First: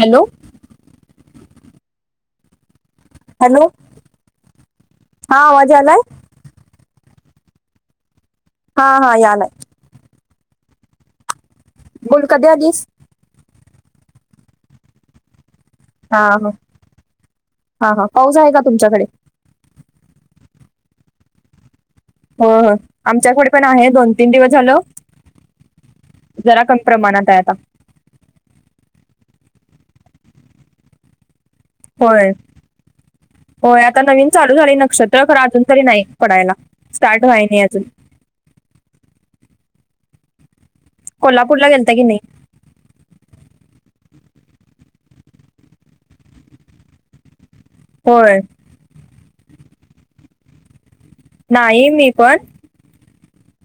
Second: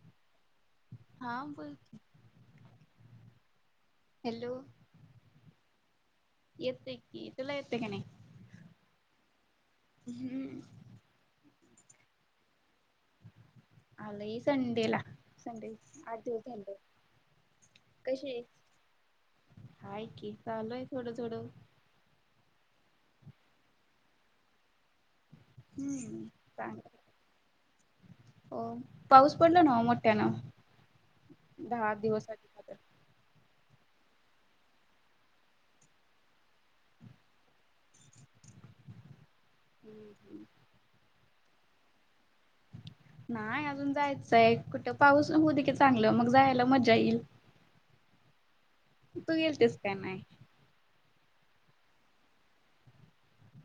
Hello. हां बोल की. हॅलो हॅलो हा आवाज यालाय? येतोय की तुला येतोय का नाही? हा हा यालाय. हम्. बोल कधी आलीस? आलय संडेला‌ संडे आठ हा दिवस हा झाले. हा हा कशी पाऊस आहे. का तुमच्याकडे हाय की चालुय थोड थोड होय होय आमच्याकडे पण आहे. दोन तीन दिवस झाल. हम्म जरा चांग कमी प्रमाणात आहे आता. हो पाऊस पडलो ना हो मोठ्यान. होय तर. होय आता नवीन चालू झाली नक्षत्र खरा अजून तरी नाही पडायला. स्टार्ट व्हाय नाही अजून. [inaudible] कोल्हापूरला गेलता की नाही. नाय अजून जायचय कुठ पाऊस हो दे की चांगल मग जायला मजा येईल. होय. तू गेलतीस काय नाय? नाही मी पण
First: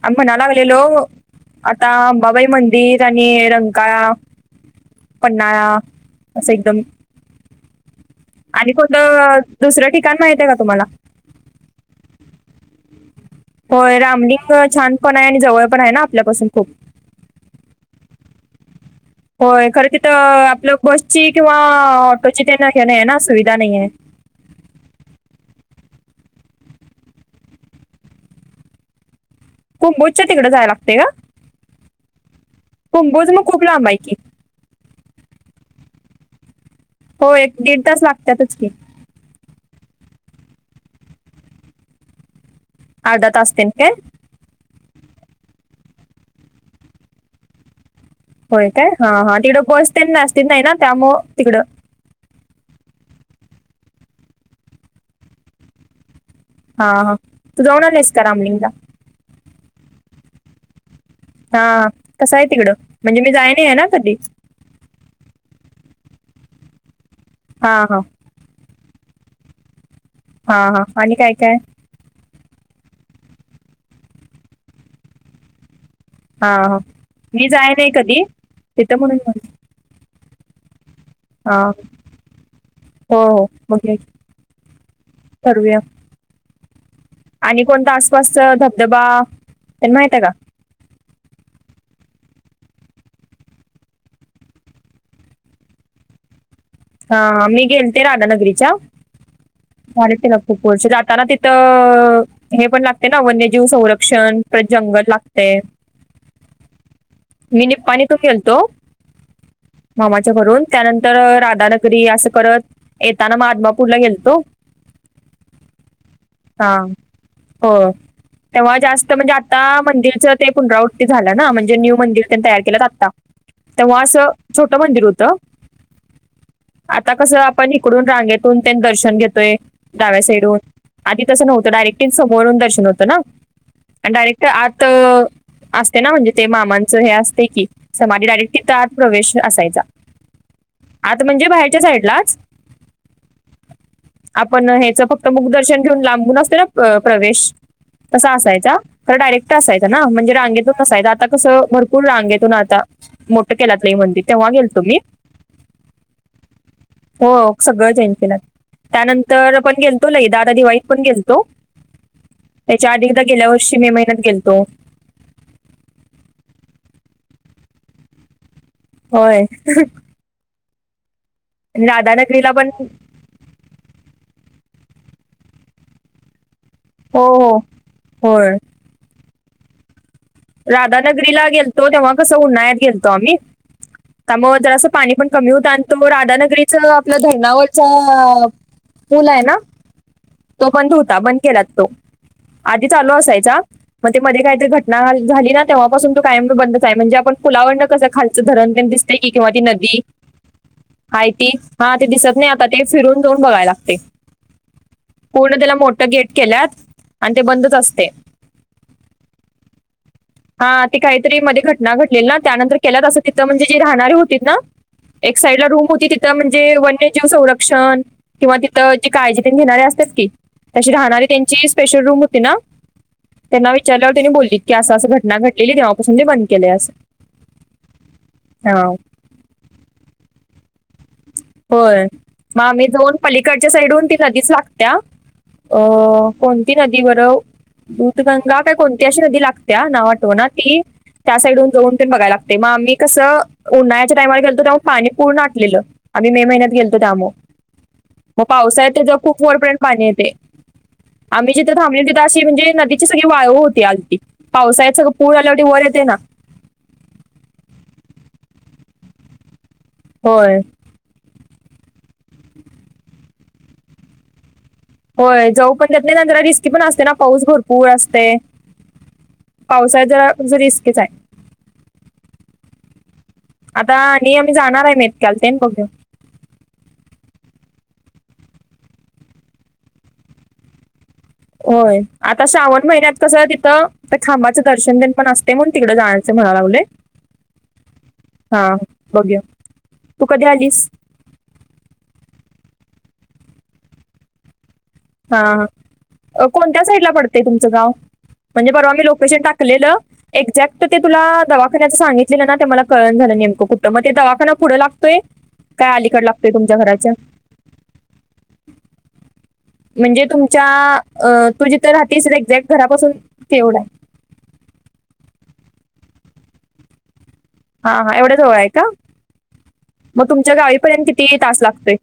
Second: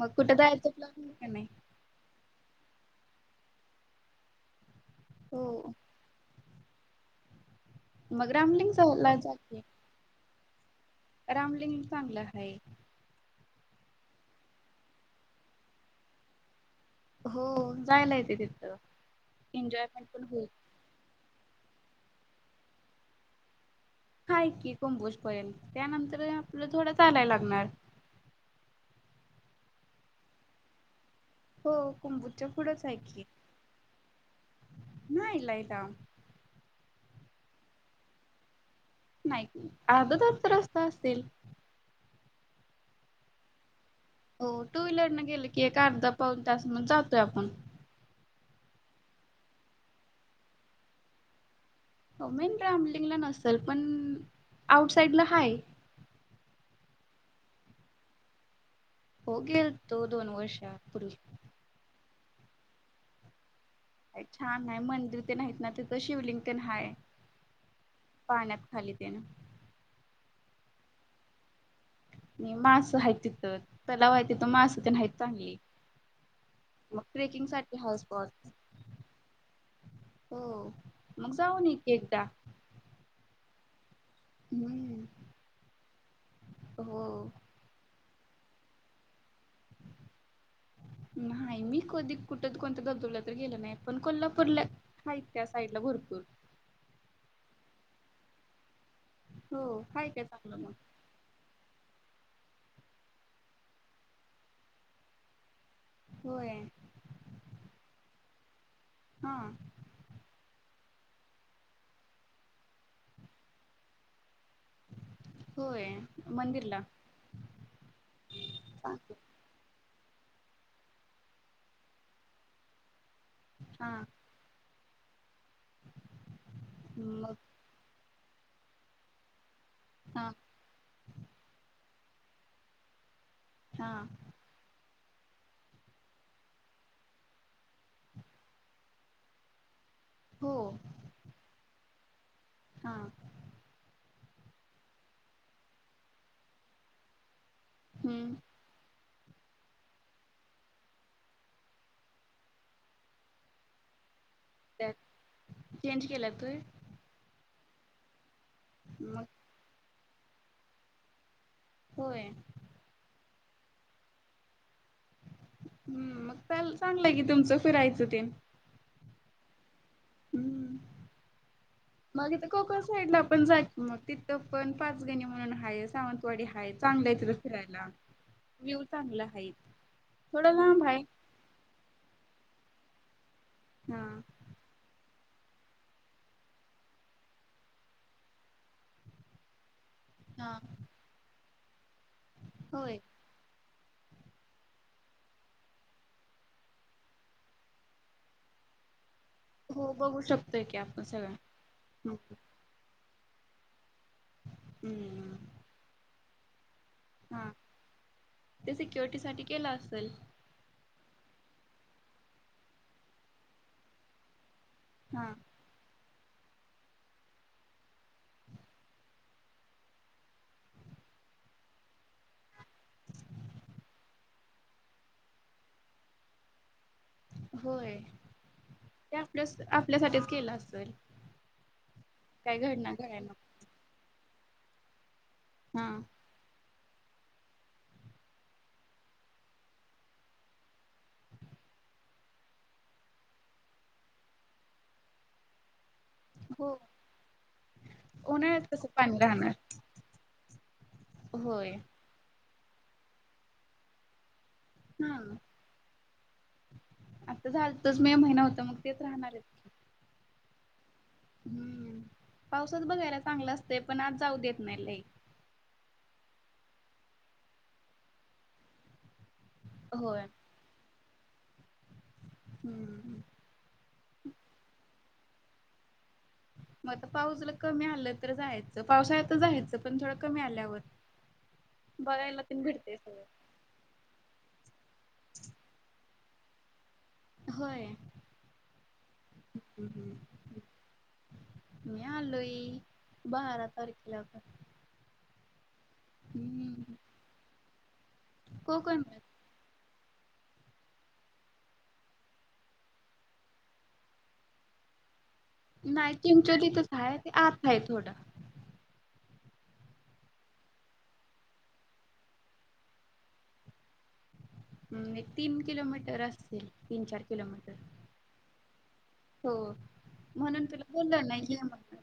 मग आम्ही कुठे म्हणा जायचं लागलेलो प्लॅन का नाही अंबाबाई मंदिर आणि रंकाळा. हो पन्हाळा अस एकदम मग रामलिंग आणि ला कोणत जाते दुसर ठिकाण माहित आहे का तुम्हाला? रामलिंग चांगल आहे. होय रामलिंग छान पण आहे, आणि जवळ पण आहे ना आपल्यापासून खूप. हो जायल आहे ते तिथ. होय खर तिथ आपल बसची किंवा ऑटोची तेन हे नाहीय ना सुविधा नाहीय. हाय की कुंभोज पर्यंत. त्यानंतर आपल थोड चालायला लागणार. कुंबोजच्या तिकड जाय लागतय का? हो कुंबुजच्या पुुढंच आहे की. कुंभोज मग खूप लांब आहे की नाही लाईटा होय एक दीड तास लागत्यातच की. नाही अर्ध तासचा रस्ता असेल. अर्ध तास तेन काय? हो टू व्हीलर न गेले की एक अर्धा पाऊन तास मग जातोय आपण. होय काय हा हा तिकड बस तेन नसतील नाही ना त्यामूळ तिकड हो मेन रामलिंगला नसल. पण आउटसाइडला हाये. हा हा तू जाऊन आली आहेस काय रामलिंगला. हो गेल्तो दोन वर्षा पूर्वी. हा कसं हाय तिकडं म्हणजे मी जाय नाहीय ना. कधी छान आहे. मंदिर ते आहेत ना तिथ शिवलिंगन तेन हाय. हा हा पाण्यात खाली तेन हा हा आणि काय काय आणि मास हायत तिथ. तलाव हाय तिथ मास ते हायत चांगली. हा हा मग मी जाय ट्रेकिंगसाठी नाही हाऊस कधी तिथं म्हणून म्हणते. हो मग जाऊ हा ये की एकदा. हो हो बघेल. हम्म करूया हो. आणि कोणता अस मस्त धबधबा तेन माहित आहे का? नाही मी कधी कुठ कोणत धबधबला तर गेल नाही पण कोल्हापूरला आहेत त्या साईडला भरपूर. हा मी गेलते राधानगरीच्या हो. हाय झाली काय त्याला चांगलं खूप मग? वर्ष त्याला तिथं हे पण लागते ना वन्यजीव संरक्षण जंगल लागते. होय. मी निप्पाणी तो खेलतो. हा. मामाच्या घरून त्यानंतर राधानगरी असं करत येताना आदमापूरला गेलतो होय हा मंदिरला. होय तेव्हा जास्त सांगते. म्हणजे आत आता मंदिरच ते पुनरावृत्ती झालं ना म्हणजे न्यू मंदिर त्यांनी तयार केलं आता हा तेव्हा असं छोटं मंदिर होतं. आता मग कसं आपण इकडून रांगेतून त्यां दर्शन घेतोय डाव्या हा साईडून आधी तस नव्हतं डायरेक्टली समोरून दर्शन होतं ना हा आणि डायरेक्ट त्या आत असते ना म्हणजे ते मामांचं हे असते की समाधी डायरेक्ट तिथ आत प्रवेश असायचा. हो. म्हणजे बाहेरच्या साईडलाच. हा आपण ह्याच फक्त मुख दर्शन घेऊन लांबून असते ना अ प्रवेश तसा हम्म. असायचा. तर डायरेक्ट असायंचा ना म्हणजे रांगेतच असायच ना आता कसं भरपूर रांगेतून आता मोठं केलात नाही मंदिर तेव्हा गेलतो त्यात मी. चेंज केलात होय. हो सगळं चेंज केलय मग त्यानंतर पण गेलतो लई दादा दिवाळीत पण गेलतो. होय. त्याच्या आधी एकदा गेल्या वर्षी मे महिन्यात गेलतो. हमम मग चांग चांगलंय की तुमचं फिरायचं ते होय. हम्म आणि मग हिथ राधानगरीला पण कोकण साईड ला पण जाय मग तिथं पण पाचगणी म्हणून हाये सावंतवाडी हायेत. चांगलं आहे हो तुलां हो फिरायला होय व्ह्यू चांगला आहेत. राधानगरीला गेलतो तेव्हा कसं उन्हाळ्यात गेलतो आम्ही हा. त्यामुळे जर असं पाणी पण कमी होतं आणि तो राधानगरीच आपल्या धरणावरचा अअ पुल आहे ना हा तो बंद होता बंद केला तो. आधी होय. चालू असायचा मग ते मध्ये काहीतरी घटना झाली ना तेव्हापासून तो कायमचा बंदच आहे म्हणजे आपण पुलावरून कसं खालंच धरणपण दिस की किंवा ती हो नदी बघू शकतोय की आपण हाय सगळं. ती हा ते हो. दिसत नाही आत तर ते फिरून जाऊन बघायला लागते. हमम. पूर्ण त्याला मोठ गेट केल्यात आणि ते हा. बंदच असते. ते सिक्युरिटीसाठी केलं असेल. हा ते काहीतरी मध्ये घटना घडलेली ना त्यानंतर केल्यात असं तिथं म्हणजे जी राहणारी होती ना हा एक साईड ला रूम होती ति तर म्हणजे वन्यजीव संरक्षण किंवा तिथं जी काळजी ते घेणारे असतेस की तशी राहणारी त्यांची स्पेशल रूम होती ना त्यांना विचारल्यावर त्यांनी बोलली की असं असं घटना घडलेली तेव्हापासून ते बंद केलंय असं. होय हा ते आपल्या आपल्यासाठीच केलं असल. होय मग आम्ही जाऊन पलीकडच्या साईडूहन ती नदीच लागत्या हा अ कोणती नदी बर? दूधगंगा काय कोणती अशी नदी लागतीया नाव आठवणा ती त्या साइडवरुन जाऊन तेन बघाय लागतय म आम्ही कसं उन्हाळ्याच्या टाईमावर गेलतो तेव्हा पाणी पूर्ण आटलेल. आम्ही मे महिन्यात हो गेलतो त्यामुळ म उन्हाळ्यात कसं पावसाळ्यात पाणी तेज्यावर खूप राहणार वरपर्यंत पाणी येतय. आम्ही जिथ होय थाबलेलो तिथ अशी म्हणजे नदी सगळी वाळू होती आलती पावसाळत सगळं हा पूर आल्यावरती वर येते ना आता झालतच मे महिना होता मग तेच राहणारयेच होय. हम्म पावसात बघायला चांगल असतय पण आज जाऊ देत नाही लई होय जाऊ पण देत नाय आणि जरा रिस्की पण असते ना पाऊस भरपूर असतय. पावसाळात जरा म्हजे रिस्कीच आय. हूं हूं आता नी आम्ही जाणार हाय क्याल प्लॅन बघू यां म आता पाऊस जरा कमी आलं तर जायचं पावसाळ्यात जायचं पण थोडं कमी आल्यावर ओय बघायला आता तेन श्रावण भेटतंय महिन्यात सगळं. कसं तिथ तिथं खांबाच दर्शन तेन असतय म्हणून तिकड जायाच म्हणाय लागलोय. होय हा बघू या हम्म तू हम्म कधी आलीस मी आलोय बारा तारखेला पण हा अ कोणत्या हम्म साईडला पडतय तुमच गाव म्हणजे परवा कोकण मी लोकेशन टाक कलेल एक्झॅक्ट त ते तुला दवाखान्याच सांगितलेल ना ते मला कळण झाल नेमक कुठ म ते दवाखाना पुढ लागतोय काय नाय अलीकडे लागतोय तुमच्या चिमचोलीतच घराच्या हाय ते आत हाय थोड म्हणजे तुमच्या अ तू जिथे राहतेस एक्झॅक्ट घरापासून तेवढा हाय. हम् एक तीन किलोमीटर असतील तीन चार किलोमीटर हा हा एवढ्या जवळ आहे का? हो मग तुमच्या म्हणून तुला गावीपर्यंत बोललो ना किती ये तास लागतोय म्हणून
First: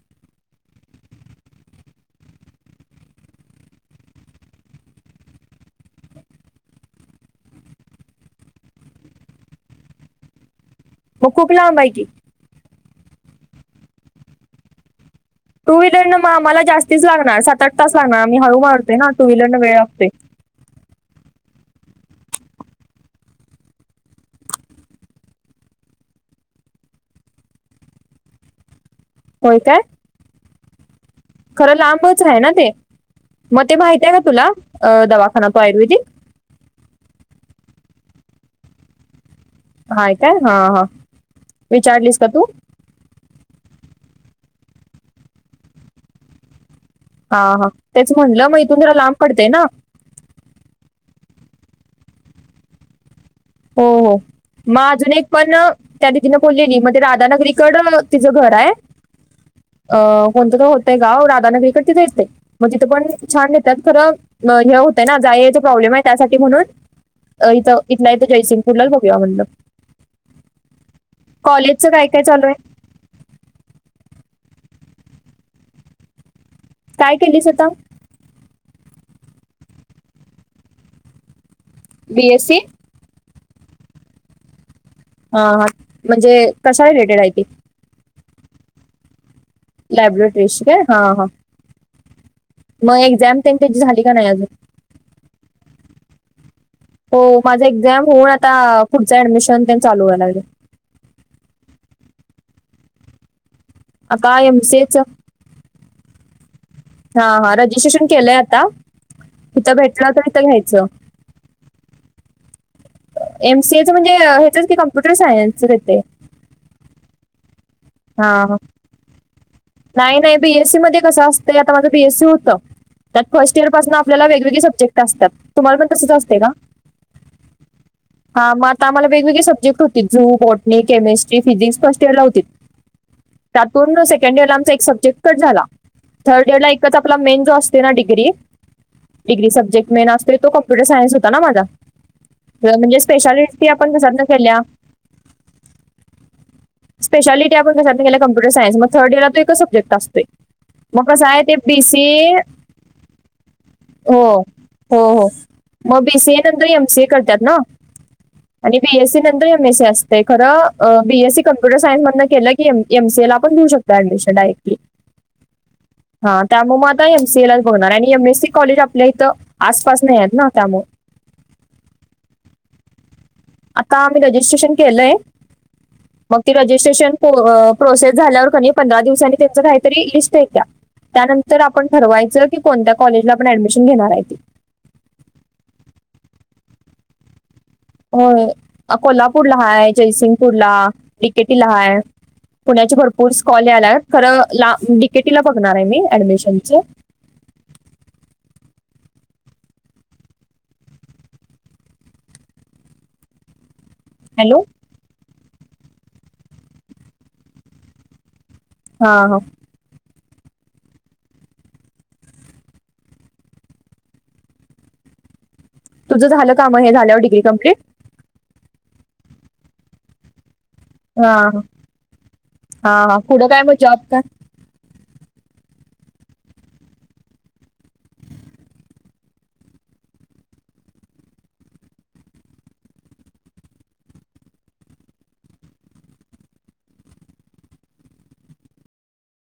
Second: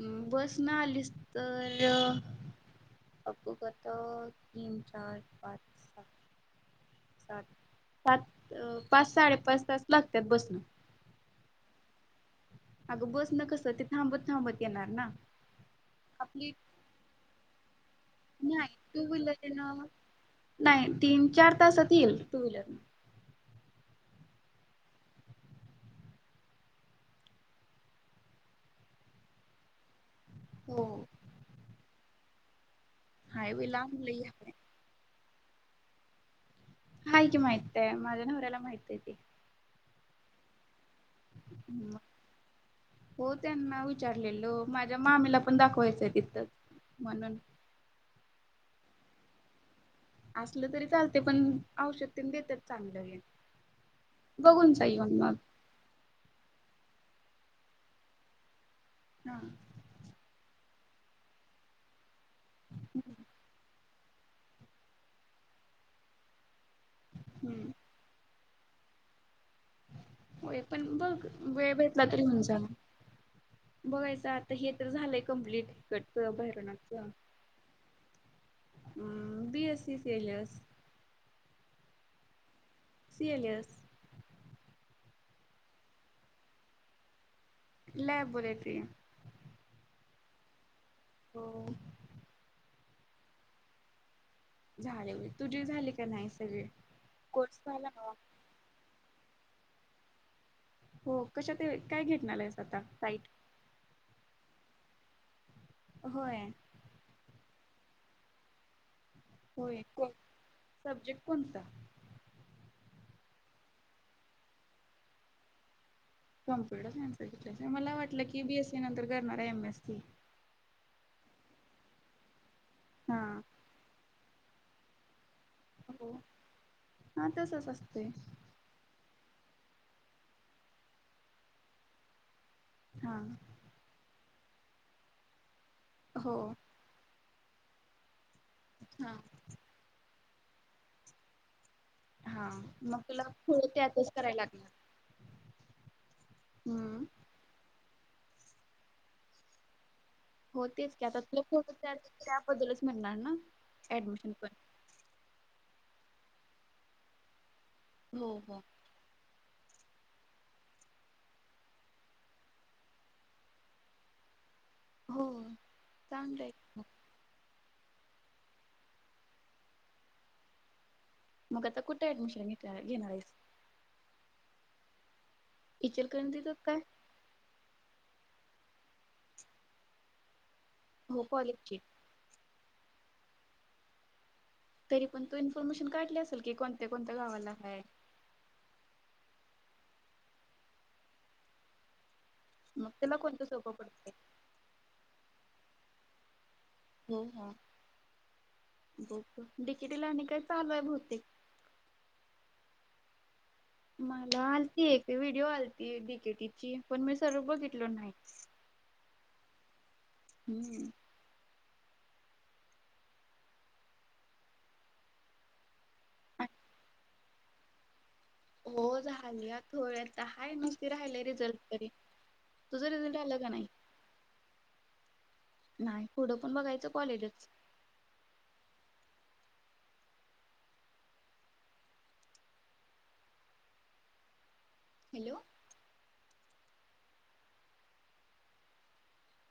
अ बस न आलीस तर आपु गातात तीन चार पाच सात सात पाच साडेपाच तास लागत्यात बस नं म खूप लांब हाय की अगं बस न कस ते थांबत थांबत येणार ना टू व्हीलर न म आपली आम्हाला जास्तीच लागणार सात आठ तास लागणार मी हळू मारते ना टू व्हीलर न वेळ लागते. नाय तीन चार तासात येईल टू व्हीलर न होय काय. हो. खर लांबच हाय ना ते म हायवे ते लांब माहित आहे का लई तुला हाय दवाखाना तो आयुर्वेदिक हाय की माहित ते माझ्या नवऱ्याला माहित हाय ते हाय का हा हा हम्म म विचारलीस का तू हो त्यांना विचारलेलं माझ्या मामीला पण दाखवायचंय तिथच हा हा तेच म्हणलं म इथून जरा लांब पडतय न असल तरी चालते पण औषध तेनं देत्यात चांगल हे हो हो बघून म जा अजून येऊन एक मग पण त्या दीदीन बोललेली म ते राधा नगरीकड तिज घर हाय हा अ कोणत त होतय गाव राधानगरीकड तिथं ये म तिथं पण हम्म छान देतात खर हे होत ना जाय याय चा प्रॉब्लेम आहे त्यासाठी म्हणून इथ इथला जयसिंगपूरलाच बघूया म्हणल. होय पण बघ वेळ भेटला काय तर काय येऊन चालू आहे जा. बघायच आता हे तर झालेय कंम्प्लीिट इकडच काय केली स्वतः? हम्म बी एस सी केलस. बी एस सी, सि ऐन स. हा हा म्हणजे कश्या रिलेटेड आहे ती. लॅबोरेटरी. लॅबोरेटरीशी काय हा- हा, हो मग एक्झाम तेन त्यांच्या झाली का नाही अजून? झाले व्हय. तुझी झाली का नाही सगळे? हो कोर्स माझा झाला एक्झाम नव्ह? होऊन आता, पुढच ऍडमिशनते चालू व्हाय लागले. हो कशात? तेवस काय घेतणार आहेस आता साईट? आता एम सि ए च. होय. हा हा रजिस्ट्रेशन केलय आता इथे होय को भेटल तर इथे घ्यायच. सब्जेक्ट कोणता? एमसीएच म्हणजे हेचच की कॉम्प्युटर सायन्स घेते. कम्प्युटर सायन्स मला वाटल हा की, हा बीएसी नंतर करणारा एम. S C. नाही नाही बीएससी मध्ये, कस असत. तरी आता माझं बीएससी होत, हा त्यात फर्स्ट इयर पासन आपल्याला वेगवेगळे सब्जेक्ट असतात. तुम्हाला पण तसच हो असते का? हा तसंच असतंय हा म, आ्हाला वेगळे सब्जेक्ट होतील zoo, पॉटनिक, chemistry, physics first year ला होतील. हा त्यातून सेकंड इयर ला आमचा एक सब्जेक्ट कट झाला, हो थर्ड इयर ला एक एकच आपला मेन जो, असततो ना डिग्री हा डिग्री सब्जेक्ट मेन असतो तो, कॉम्पुटर सायंस होता ना माझा. हा म्हणजे मग तुला स्पेशालिटी पुढे ते आपण आताच कसात न करायला केल्या. लागणार. हम्म स्पेशालिटी अपण कशातन केल्या, कम्पुटर सायन्सन मं थर्ड इयरला तो एकच सब्जेक्ट असतोय. हो तेच की मग आता, कसं तुला आहे ते फोतच होत तयार बीसीए त्याबद्दलच मिळणार ना हो ऍडमिशन पण हो हो मग बी सीये नंतर एम सीये या से करतात नव. हो हो आणि बीएससी नंतर एमएसी असते खर, बीएसी कम्प्युटर सायन्स मधन केल, की ए एमसीयला आपण देऊ शकतो. डायरेक्ली. हो हा चांगलं आहे मग. त्यामुळे म एमसीए लाच बघणार आणि एमएससी कॉलेज आपल्या इथ आसपास नाही आहेत ना त्यामुळे मग आता कुठे ऍडमिशन घेत घेणार आहेस? आता आम्ही रजिस्ट्रेशन केलय मग, ते इचलकरंजीतच काय? रेजिस्ट्रेशन प्रो प्रोसेस झाल्यावर कनी पंधरा दिवसांनी त्याच, काहीतरी लिस्ट् येत्या. हो त्यानंतर कॉलेजची आपण ठरवायच की, कोणत्या कॉलेजला आपण ऍडमिशन घेणार आहेत ते. तरी पण तू इन्फॉर्मेशन काढली असेल की, कोणत्या कोणत्या कोणत्या गावाला आहे. होय कोल्हापूरला हाय, जयसिंगपूरला एक के टी ला हय. मग पुण्याची त्याला भरपूर स् कोणतं कॉले सोपं आलाय पडतंय. खर ला डीकेटीला बघणार आहे मी ऍडमिशनच. हो हा बुक डिकीटीला आणि काय चालुय आहे बहुतेक, मला हॅलो आलती एक ती व्हिडिओ आलती डि के टी ची पण मी सरळ बघितलो नाई. हा हं हम्म तुझं झालं कामं हे झाल्यावर डिग्री कम्प्लीट. हो झाल्यात होय आता हाय मग ती राहिलय हा रिझल्ट तरी. तुझं हा रिझल्ट हा आलं पुढं का काय नाही? मग जॉब काय नाही पुढं पण बघायचं कॉलेजच. हॅलो.